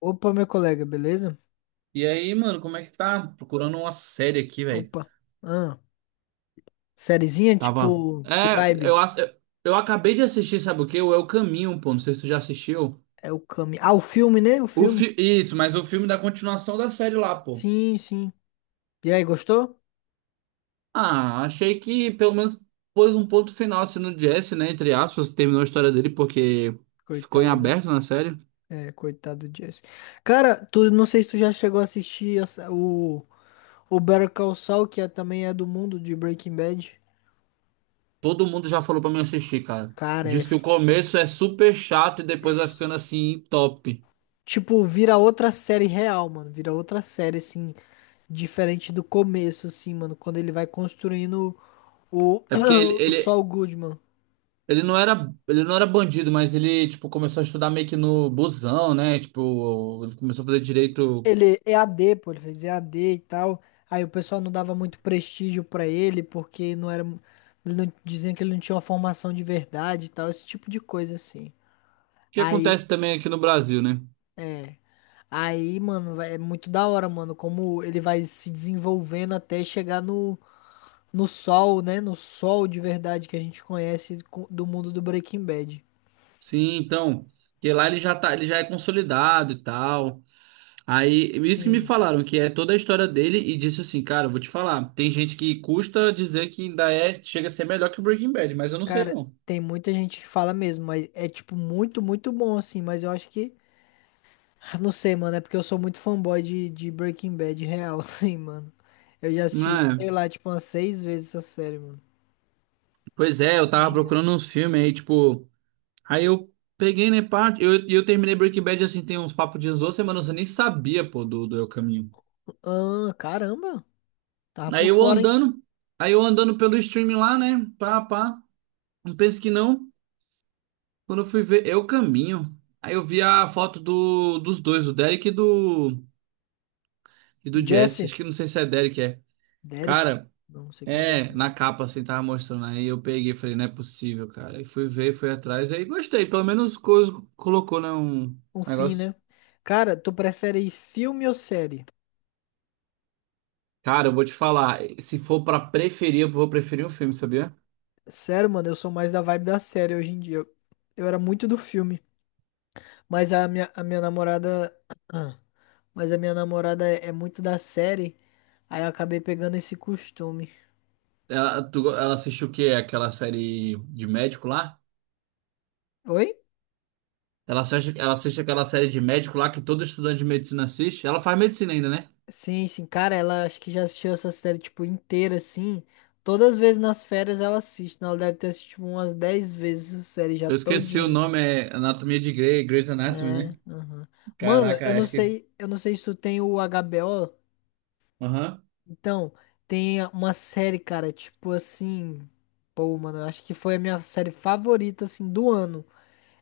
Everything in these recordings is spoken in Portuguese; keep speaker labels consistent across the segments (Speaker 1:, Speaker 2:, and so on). Speaker 1: Opa, meu colega, beleza?
Speaker 2: E aí, mano, como é que tá? Procurando uma série aqui, velho.
Speaker 1: Opa. Ah, sériezinha,
Speaker 2: Tava.
Speaker 1: tipo, que vibe?
Speaker 2: Eu acabei de assistir, sabe o quê? O É o Caminho, pô. Não sei se tu já assistiu.
Speaker 1: É o Kami. Ah, o filme, né? O filme.
Speaker 2: Isso, mas o filme da continuação da série lá, pô.
Speaker 1: Sim, sim. E aí, gostou?
Speaker 2: Ah, achei que pelo menos pôs um ponto final assim no Jesse, né? Entre aspas, terminou a história dele porque ficou em
Speaker 1: Coitado, né?
Speaker 2: aberto na série.
Speaker 1: É, coitado do Jesse. Cara, tu não sei se tu já chegou a assistir o Better Call Saul, também é do mundo de Breaking Bad.
Speaker 2: Todo mundo já falou pra mim assistir, cara.
Speaker 1: Cara, é.
Speaker 2: Diz que o começo é super chato e depois vai
Speaker 1: Isso.
Speaker 2: ficando assim, top.
Speaker 1: Tipo, vira outra série real, mano. Vira outra série, assim, diferente do começo, assim, mano. Quando ele vai construindo o,
Speaker 2: É porque ele,
Speaker 1: o
Speaker 2: ele,
Speaker 1: Saul Goodman.
Speaker 2: Ele não era bandido, mas ele, tipo, começou a estudar meio que no busão, né? Tipo, ele começou a fazer direito. O
Speaker 1: Ele é EAD, pô, ele fez EAD e tal. Aí o pessoal não dava muito prestígio pra ele, porque não era. Ele não- Diziam que ele não tinha uma formação de verdade e tal, esse tipo de coisa assim.
Speaker 2: que
Speaker 1: Aí,
Speaker 2: acontece também aqui no Brasil, né?
Speaker 1: é. Aí, mano, é muito da hora, mano, como ele vai se desenvolvendo até chegar no sol, né? No sol de verdade que a gente conhece do mundo do Breaking Bad.
Speaker 2: Sim, então, que lá ele já tá, ele já é consolidado e tal. Aí, isso que me
Speaker 1: Sim,
Speaker 2: falaram, que é toda a história dele, e disse assim, cara, eu vou te falar, tem gente que custa dizer que ainda é, chega a ser melhor que o Breaking Bad, mas eu não sei
Speaker 1: cara,
Speaker 2: não.
Speaker 1: tem muita gente que fala mesmo, mas é tipo muito, muito bom assim, mas eu acho que. Ah, não sei, mano, é porque eu sou muito fanboy de Breaking Bad real, assim, mano. Eu já
Speaker 2: Não
Speaker 1: assisti,
Speaker 2: é?
Speaker 1: sei lá, tipo, umas seis vezes essa série, mano.
Speaker 2: Pois é, eu tava
Speaker 1: Rapidinho.
Speaker 2: procurando uns filmes aí, tipo, aí eu peguei, né, pá, eu terminei Breaking Bad, assim, tem uns papos de uns duas semanas, eu nem sabia, pô, do El Caminho.
Speaker 1: Ah, caramba. Tava por
Speaker 2: Aí eu
Speaker 1: fora, hein?
Speaker 2: andando, aí eu andando pelo stream lá, né, pá, pá, não penso que não, quando eu fui ver Eu Caminho, aí eu vi a foto dos dois, do Derek e do Jesse,
Speaker 1: Jesse.
Speaker 2: acho que não sei se é Derek, é.
Speaker 1: Derek.
Speaker 2: Cara,
Speaker 1: Não, não sei quem é Derek,
Speaker 2: é,
Speaker 1: não.
Speaker 2: na capa, assim, tava mostrando, aí eu peguei, e falei, não é possível, cara, aí fui ver, fui atrás, aí gostei, pelo menos coisa, colocou, né, um
Speaker 1: Um fim,
Speaker 2: negócio.
Speaker 1: né? Cara, tu prefere filme ou série?
Speaker 2: Cara, eu vou te falar, se for pra preferir, eu vou preferir o filme, sabia?
Speaker 1: Sério, mano, eu sou mais da vibe da série hoje em dia. Eu era muito do filme. Mas a minha namorada. Ah, mas a minha namorada é muito da série. Aí eu acabei pegando esse costume.
Speaker 2: Ela, tu, ela assistiu o quê? Aquela série de médico lá?
Speaker 1: Oi?
Speaker 2: Ela assiste aquela série de médico lá que todo estudante de medicina assiste. Ela faz medicina ainda, né?
Speaker 1: Sim, sim, cara, ela acho que já assistiu essa série, tipo, inteira, assim. Todas as vezes nas férias ela assiste, né? Ela deve ter assistido umas 10 vezes a série já
Speaker 2: Eu esqueci o
Speaker 1: todinha.
Speaker 2: nome, é Anatomia de Grey, Grey's Anatomy,
Speaker 1: É,
Speaker 2: né?
Speaker 1: aham. Mano, eu
Speaker 2: Caraca,
Speaker 1: não
Speaker 2: acho que.
Speaker 1: sei, eu não sei se tu tem o HBO.
Speaker 2: Aham.
Speaker 1: Então, tem uma série, cara, tipo assim. Pô, mano, eu acho que foi a minha série favorita, assim, do ano.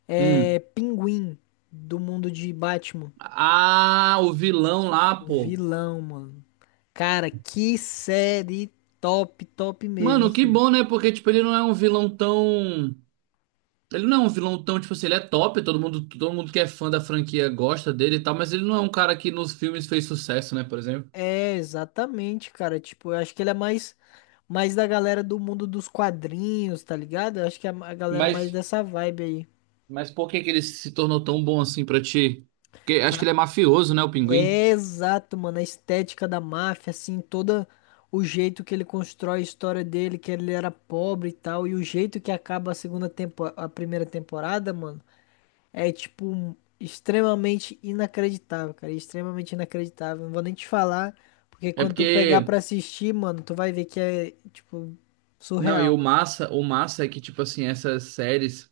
Speaker 1: É
Speaker 2: Hum.
Speaker 1: Pinguim, do mundo de Batman.
Speaker 2: Ah, o vilão lá,
Speaker 1: O
Speaker 2: pô.
Speaker 1: vilão, mano. Cara, que série top, top mesmo,
Speaker 2: Mano, que
Speaker 1: assim.
Speaker 2: bom, né? Porque, tipo, ele não é um vilão tão. Ele não é um vilão tão, tipo assim, ele é top, todo mundo que é fã da franquia gosta dele e tal, mas ele não é um cara que nos filmes fez sucesso, né, por exemplo.
Speaker 1: É, exatamente, cara. Tipo, eu acho que ele é mais da galera do mundo dos quadrinhos, tá ligado? Eu acho que é a galera mais
Speaker 2: Mas,
Speaker 1: dessa vibe aí.
Speaker 2: mas por que que ele se tornou tão bom assim pra ti? Porque acho que
Speaker 1: Ca-
Speaker 2: ele é mafioso, né, o Pinguim?
Speaker 1: É exato, mano. A estética da máfia, assim, todo o jeito que ele constrói a história dele, que ele era pobre e tal, e o jeito que acaba a segunda tempo, a primeira temporada, mano. É tipo extremamente inacreditável, cara. Extremamente inacreditável. Não vou nem te falar, porque
Speaker 2: É
Speaker 1: quando tu pegar
Speaker 2: porque,
Speaker 1: pra assistir, mano, tu vai ver que é tipo
Speaker 2: não, e
Speaker 1: surreal, mano.
Speaker 2: o massa é que, tipo assim,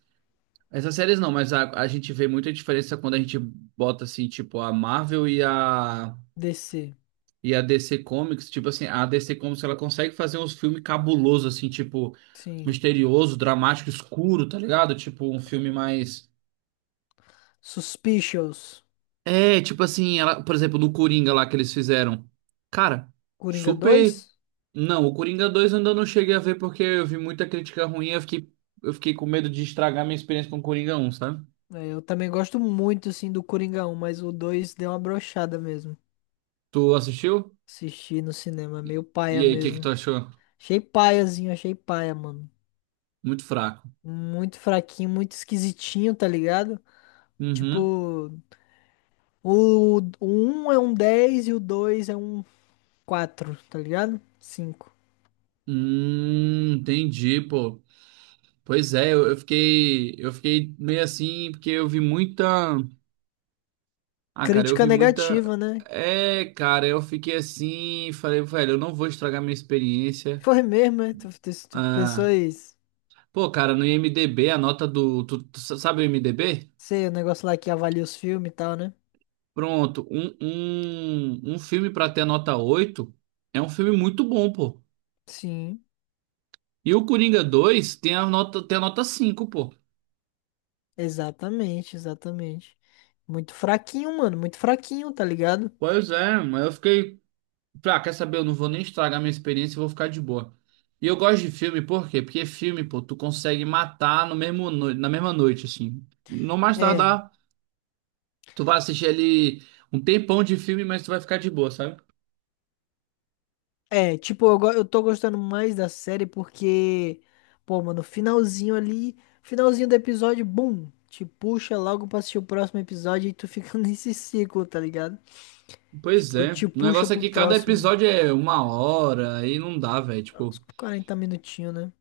Speaker 2: essas séries não, mas a gente vê muita diferença quando a gente bota, assim, tipo, a Marvel e a
Speaker 1: DC,
Speaker 2: E a DC Comics, tipo assim, a DC Comics ela consegue fazer uns filmes cabulosos, assim, tipo,
Speaker 1: sim.
Speaker 2: misterioso, dramático, escuro, tá ligado? Tipo, um filme mais.
Speaker 1: Suspicious,
Speaker 2: É, tipo assim, ela, por exemplo, no Coringa lá que eles fizeram. Cara,
Speaker 1: Coringa
Speaker 2: super.
Speaker 1: dois.
Speaker 2: Não, o Coringa dois eu ainda não cheguei a ver porque eu vi muita crítica ruim e eu fiquei com medo de estragar minha experiência com o Coringa um, sabe?
Speaker 1: É, eu também gosto muito assim do Coringa um, mas o 2 deu uma brochada mesmo.
Speaker 2: Tu assistiu?
Speaker 1: Assisti no cinema,
Speaker 2: E
Speaker 1: meio paia
Speaker 2: e aí, o que que
Speaker 1: mesmo.
Speaker 2: tu achou?
Speaker 1: Achei paiazinho, achei paia, mano.
Speaker 2: Muito fraco.
Speaker 1: Muito fraquinho, muito esquisitinho, tá ligado?
Speaker 2: Uhum.
Speaker 1: Tipo, o um é um 10 e o 2 é um quatro, tá ligado? Cinco
Speaker 2: Entendi, pô. Pois é, eu fiquei meio assim, porque eu vi muita. Ah, cara, eu
Speaker 1: Crítica
Speaker 2: vi muita.
Speaker 1: negativa, né?
Speaker 2: É, cara, eu fiquei assim, falei, velho, eu não vou estragar minha experiência.
Speaker 1: Foi mesmo, né? Tu
Speaker 2: Ah,
Speaker 1: pessoas.
Speaker 2: pô, cara, no IMDb, a nota do. Sabe o IMDb?
Speaker 1: Sei, o negócio lá que avalia os filmes e tal, né?
Speaker 2: Pronto, um filme pra ter a nota 8 é um filme muito bom, pô.
Speaker 1: Sim,
Speaker 2: E o Coringa dois tem a nota cinco, pô.
Speaker 1: exatamente, exatamente. Muito fraquinho, mano. Muito fraquinho, tá ligado?
Speaker 2: Pois é, mas eu fiquei. Pra quer saber? Eu não vou nem estragar minha experiência, eu vou ficar de boa. E eu gosto de filme, por quê? Porque filme, pô, tu consegue matar no mesmo na mesma noite, assim. Não mais
Speaker 1: É.
Speaker 2: tardar, tu vai assistir ali um tempão de filme, mas tu vai ficar de boa, sabe?
Speaker 1: É, tipo, eu tô gostando mais da série porque, pô, mano, finalzinho ali, finalzinho do episódio, bum, te puxa logo pra assistir o próximo episódio e tu fica nesse ciclo, tá ligado?
Speaker 2: Pois
Speaker 1: Tipo,
Speaker 2: é.
Speaker 1: te
Speaker 2: O
Speaker 1: puxa
Speaker 2: negócio é
Speaker 1: pro
Speaker 2: que cada
Speaker 1: próximo,
Speaker 2: episódio é uma hora, aí não dá, velho.
Speaker 1: uns
Speaker 2: Tipo,
Speaker 1: 40 minutinhos, né?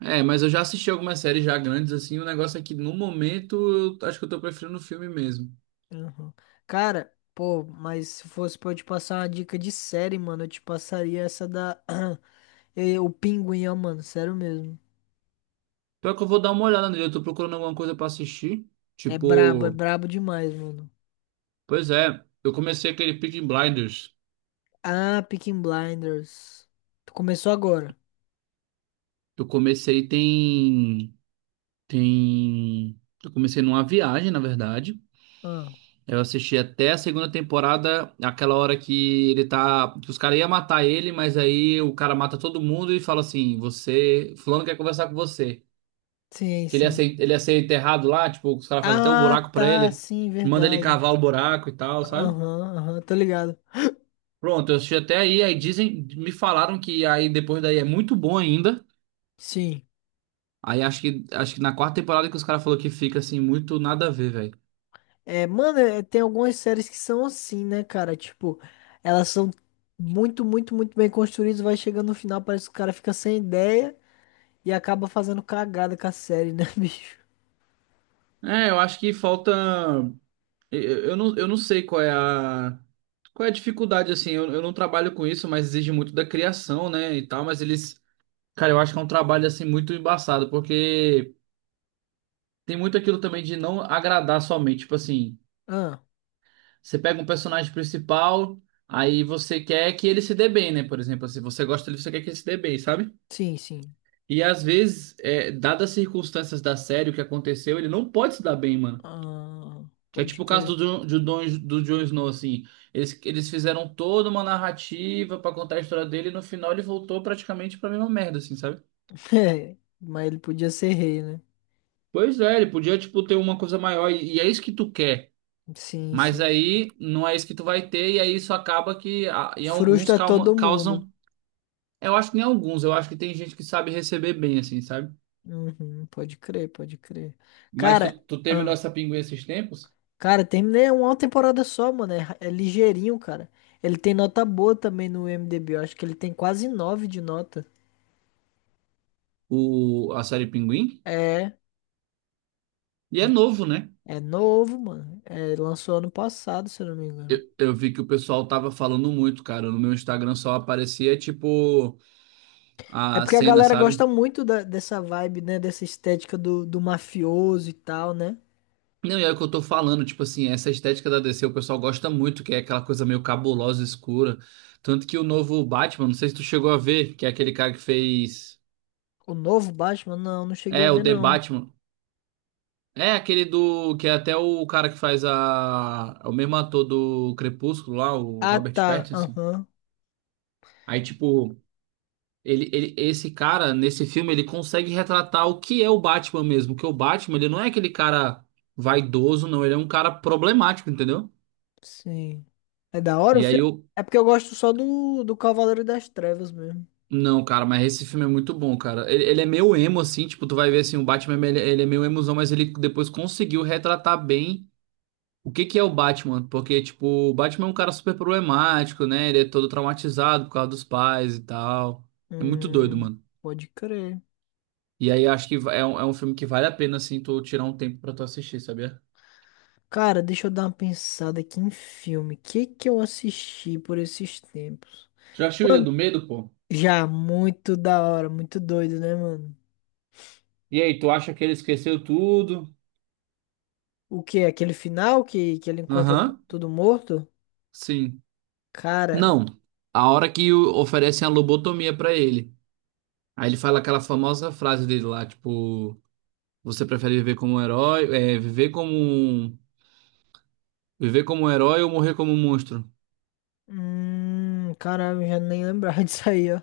Speaker 2: é, mas eu já assisti algumas séries já grandes, assim. O negócio é que no momento, eu acho que eu tô preferindo o filme mesmo.
Speaker 1: Uhum. Cara, pô, mas se fosse pra eu te passar uma dica de série, mano, eu te passaria essa da, o Pinguim, ó, mano, sério mesmo.
Speaker 2: Pior que eu vou dar uma olhada nele, eu tô procurando alguma coisa pra assistir.
Speaker 1: É
Speaker 2: Tipo.
Speaker 1: brabo demais, mano.
Speaker 2: Pois é, eu comecei aquele Peaky Blinders.
Speaker 1: Ah, Peaky Blinders. Tu começou agora.
Speaker 2: Eu comecei tem eu comecei numa viagem, na verdade.
Speaker 1: Ah,
Speaker 2: Eu assisti até a segunda temporada, aquela hora que ele tá, que os caras iam matar ele, mas aí o cara mata todo mundo e fala assim: "Você, fulano quer conversar com você".
Speaker 1: sim,
Speaker 2: Que
Speaker 1: sim.
Speaker 2: ele ia ser enterrado lá, tipo, os caras fazem até o
Speaker 1: Ah,
Speaker 2: buraco pra
Speaker 1: tá,
Speaker 2: ele,
Speaker 1: sim,
Speaker 2: manda ele
Speaker 1: verdade.
Speaker 2: cavar o buraco e tal, sabe?
Speaker 1: Aham, aham, tô ligado.
Speaker 2: Pronto, eu assisti até aí, me falaram que aí depois daí é muito bom ainda.
Speaker 1: Sim.
Speaker 2: Aí acho que na quarta temporada que os caras falaram que fica assim, muito nada a ver, velho.
Speaker 1: É, mano, é, tem algumas séries que são assim, né, cara? Tipo, elas são muito, muito, muito bem construídas, vai chegando no final, parece que o cara fica sem ideia e acaba fazendo cagada com a série, né, bicho?
Speaker 2: É, eu acho que falta. Eu, eu não, sei qual é a. Qual é a dificuldade, assim? Eu não trabalho com isso, mas exige muito da criação, né? E tal, mas eles. Cara, eu acho que é um trabalho, assim, muito embaçado, porque tem muito aquilo também de não agradar somente. Tipo assim,
Speaker 1: Ah,
Speaker 2: você pega um personagem principal, aí você quer que ele se dê bem, né? Por exemplo, se você gosta dele, você quer que ele se dê bem, sabe?
Speaker 1: sim, sim.
Speaker 2: E às vezes, é, dadas as circunstâncias da série, o que aconteceu, ele não pode se dar bem, mano.
Speaker 1: Ah,
Speaker 2: Que é
Speaker 1: pode
Speaker 2: tipo o
Speaker 1: crer.
Speaker 2: caso do Jon Snow, assim. Eles fizeram toda uma narrativa pra contar a história dele e no final ele voltou praticamente pra mesma merda, assim, sabe?
Speaker 1: É, mas ele podia ser rei, né?
Speaker 2: Pois é, ele podia, tipo, ter uma coisa maior e é isso que tu quer.
Speaker 1: Sim,
Speaker 2: Mas
Speaker 1: sim, sim.
Speaker 2: aí não é isso que tu vai ter e aí isso acaba que
Speaker 1: Frustra todo mundo.
Speaker 2: causam... Eu acho que nem alguns, eu acho que tem gente que sabe receber bem, assim, sabe?
Speaker 1: Uhum, pode crer, pode crer.
Speaker 2: Mas
Speaker 1: Cara,
Speaker 2: tu terminou
Speaker 1: ah,
Speaker 2: essa Pinguim esses tempos?
Speaker 1: cara, terminei uma temporada só, mano. É, é ligeirinho, cara. Ele tem nota boa também no IMDb. Eu acho que ele tem quase 9 de nota.
Speaker 2: O, a série Pinguim?
Speaker 1: É,
Speaker 2: E é novo, né?
Speaker 1: é novo, mano. É, lançou ano passado, se eu não me engano.
Speaker 2: Eu vi que o pessoal tava falando muito, cara. No meu Instagram só aparecia, tipo,
Speaker 1: É
Speaker 2: a
Speaker 1: porque a
Speaker 2: cena,
Speaker 1: galera
Speaker 2: sabe?
Speaker 1: gosta muito dessa vibe, né? Dessa estética do mafioso e tal, né?
Speaker 2: Não, e é o que eu tô falando, tipo assim, essa estética da DC o pessoal gosta muito, que é aquela coisa meio cabulosa, escura. Tanto que o novo Batman, não sei se tu chegou a ver, que é aquele cara que fez.
Speaker 1: O novo Batman, não, não cheguei a
Speaker 2: É, o
Speaker 1: ver,
Speaker 2: The
Speaker 1: não.
Speaker 2: Batman. É aquele do. Que é até o cara que faz a. É o mesmo ator do Crepúsculo lá, o
Speaker 1: Ah,
Speaker 2: Robert
Speaker 1: tá.
Speaker 2: Pattinson.
Speaker 1: Aham.
Speaker 2: Aí, tipo, esse cara, nesse filme, ele consegue retratar o que é o Batman mesmo. Que o Batman, ele não é aquele cara vaidoso, não. Ele é um cara problemático, entendeu?
Speaker 1: Sim. É da hora o
Speaker 2: E aí
Speaker 1: filme?
Speaker 2: eu.
Speaker 1: É porque eu gosto só do Cavaleiro das Trevas mesmo.
Speaker 2: Não, cara, mas esse filme é muito bom, cara. Ele é meio emo, assim, tipo, tu vai ver assim, o Batman, ele é meio emozão, mas ele depois conseguiu retratar bem o que que é o Batman. Porque, tipo, o Batman é um cara super problemático, né? Ele é todo traumatizado por causa dos pais e tal. É muito doido,
Speaker 1: Hum,
Speaker 2: mano.
Speaker 1: pode crer.
Speaker 2: E aí acho que é um filme que vale a pena, assim, tu tirar um tempo pra tu assistir, sabia?
Speaker 1: Cara, deixa eu dar uma pensada aqui em filme. O que que eu assisti por esses tempos?
Speaker 2: Já assistiu Ilha
Speaker 1: Mano,
Speaker 2: do Medo, pô?
Speaker 1: já muito da hora, muito doido, né, mano?
Speaker 2: E aí, tu acha que ele esqueceu tudo?
Speaker 1: O que? Aquele final que ele encontra
Speaker 2: Aham,
Speaker 1: tudo morto?
Speaker 2: sim.
Speaker 1: Cara,
Speaker 2: Não, a hora que oferecem a lobotomia pra ele. Aí ele fala aquela famosa frase dele lá, tipo, você prefere viver como um herói, é, viver como um herói ou morrer como um monstro?
Speaker 1: caralho, eu já nem lembrava disso aí, ó.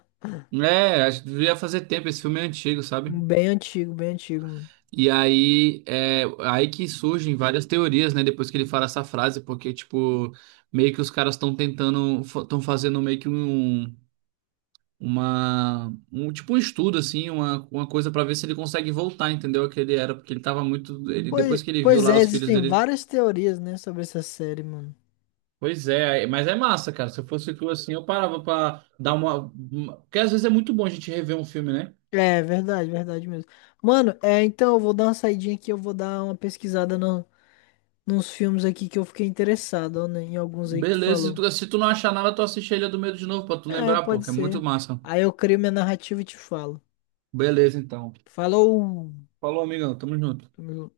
Speaker 2: É, acho que devia fazer tempo, esse filme é antigo, sabe?
Speaker 1: Bem antigo, mano.
Speaker 2: Aí que surgem várias teorias, né, depois que ele fala essa frase, porque, tipo, meio que os caras estão tentando, estão fazendo meio que um uma um tipo um estudo assim, uma coisa pra ver se ele consegue voltar, entendeu? O que ele era, porque ele tava muito, ele
Speaker 1: Pois,
Speaker 2: depois que ele viu
Speaker 1: pois
Speaker 2: lá
Speaker 1: é,
Speaker 2: os filhos
Speaker 1: existem
Speaker 2: dele.
Speaker 1: várias teorias, né, sobre essa série, mano.
Speaker 2: Pois é, aí- mas é massa, cara. Se eu fosse tu assim, eu parava pra dar porque às vezes é muito bom a gente rever um filme, né?
Speaker 1: É verdade, verdade mesmo. Mano, é, então eu vou dar uma saidinha aqui, eu vou dar uma pesquisada no, nos filmes aqui que eu fiquei interessado, ó, né, em alguns aí que tu
Speaker 2: Beleza, se
Speaker 1: falou.
Speaker 2: se tu não achar nada, tu assiste a Ilha do Medo de novo pra tu
Speaker 1: É,
Speaker 2: lembrar, pô,
Speaker 1: pode
Speaker 2: que é muito
Speaker 1: ser.
Speaker 2: massa.
Speaker 1: Aí eu crio minha narrativa e te falo.
Speaker 2: Beleza, então.
Speaker 1: Falou!
Speaker 2: Falou, amigão, tamo junto.
Speaker 1: Tamo junto.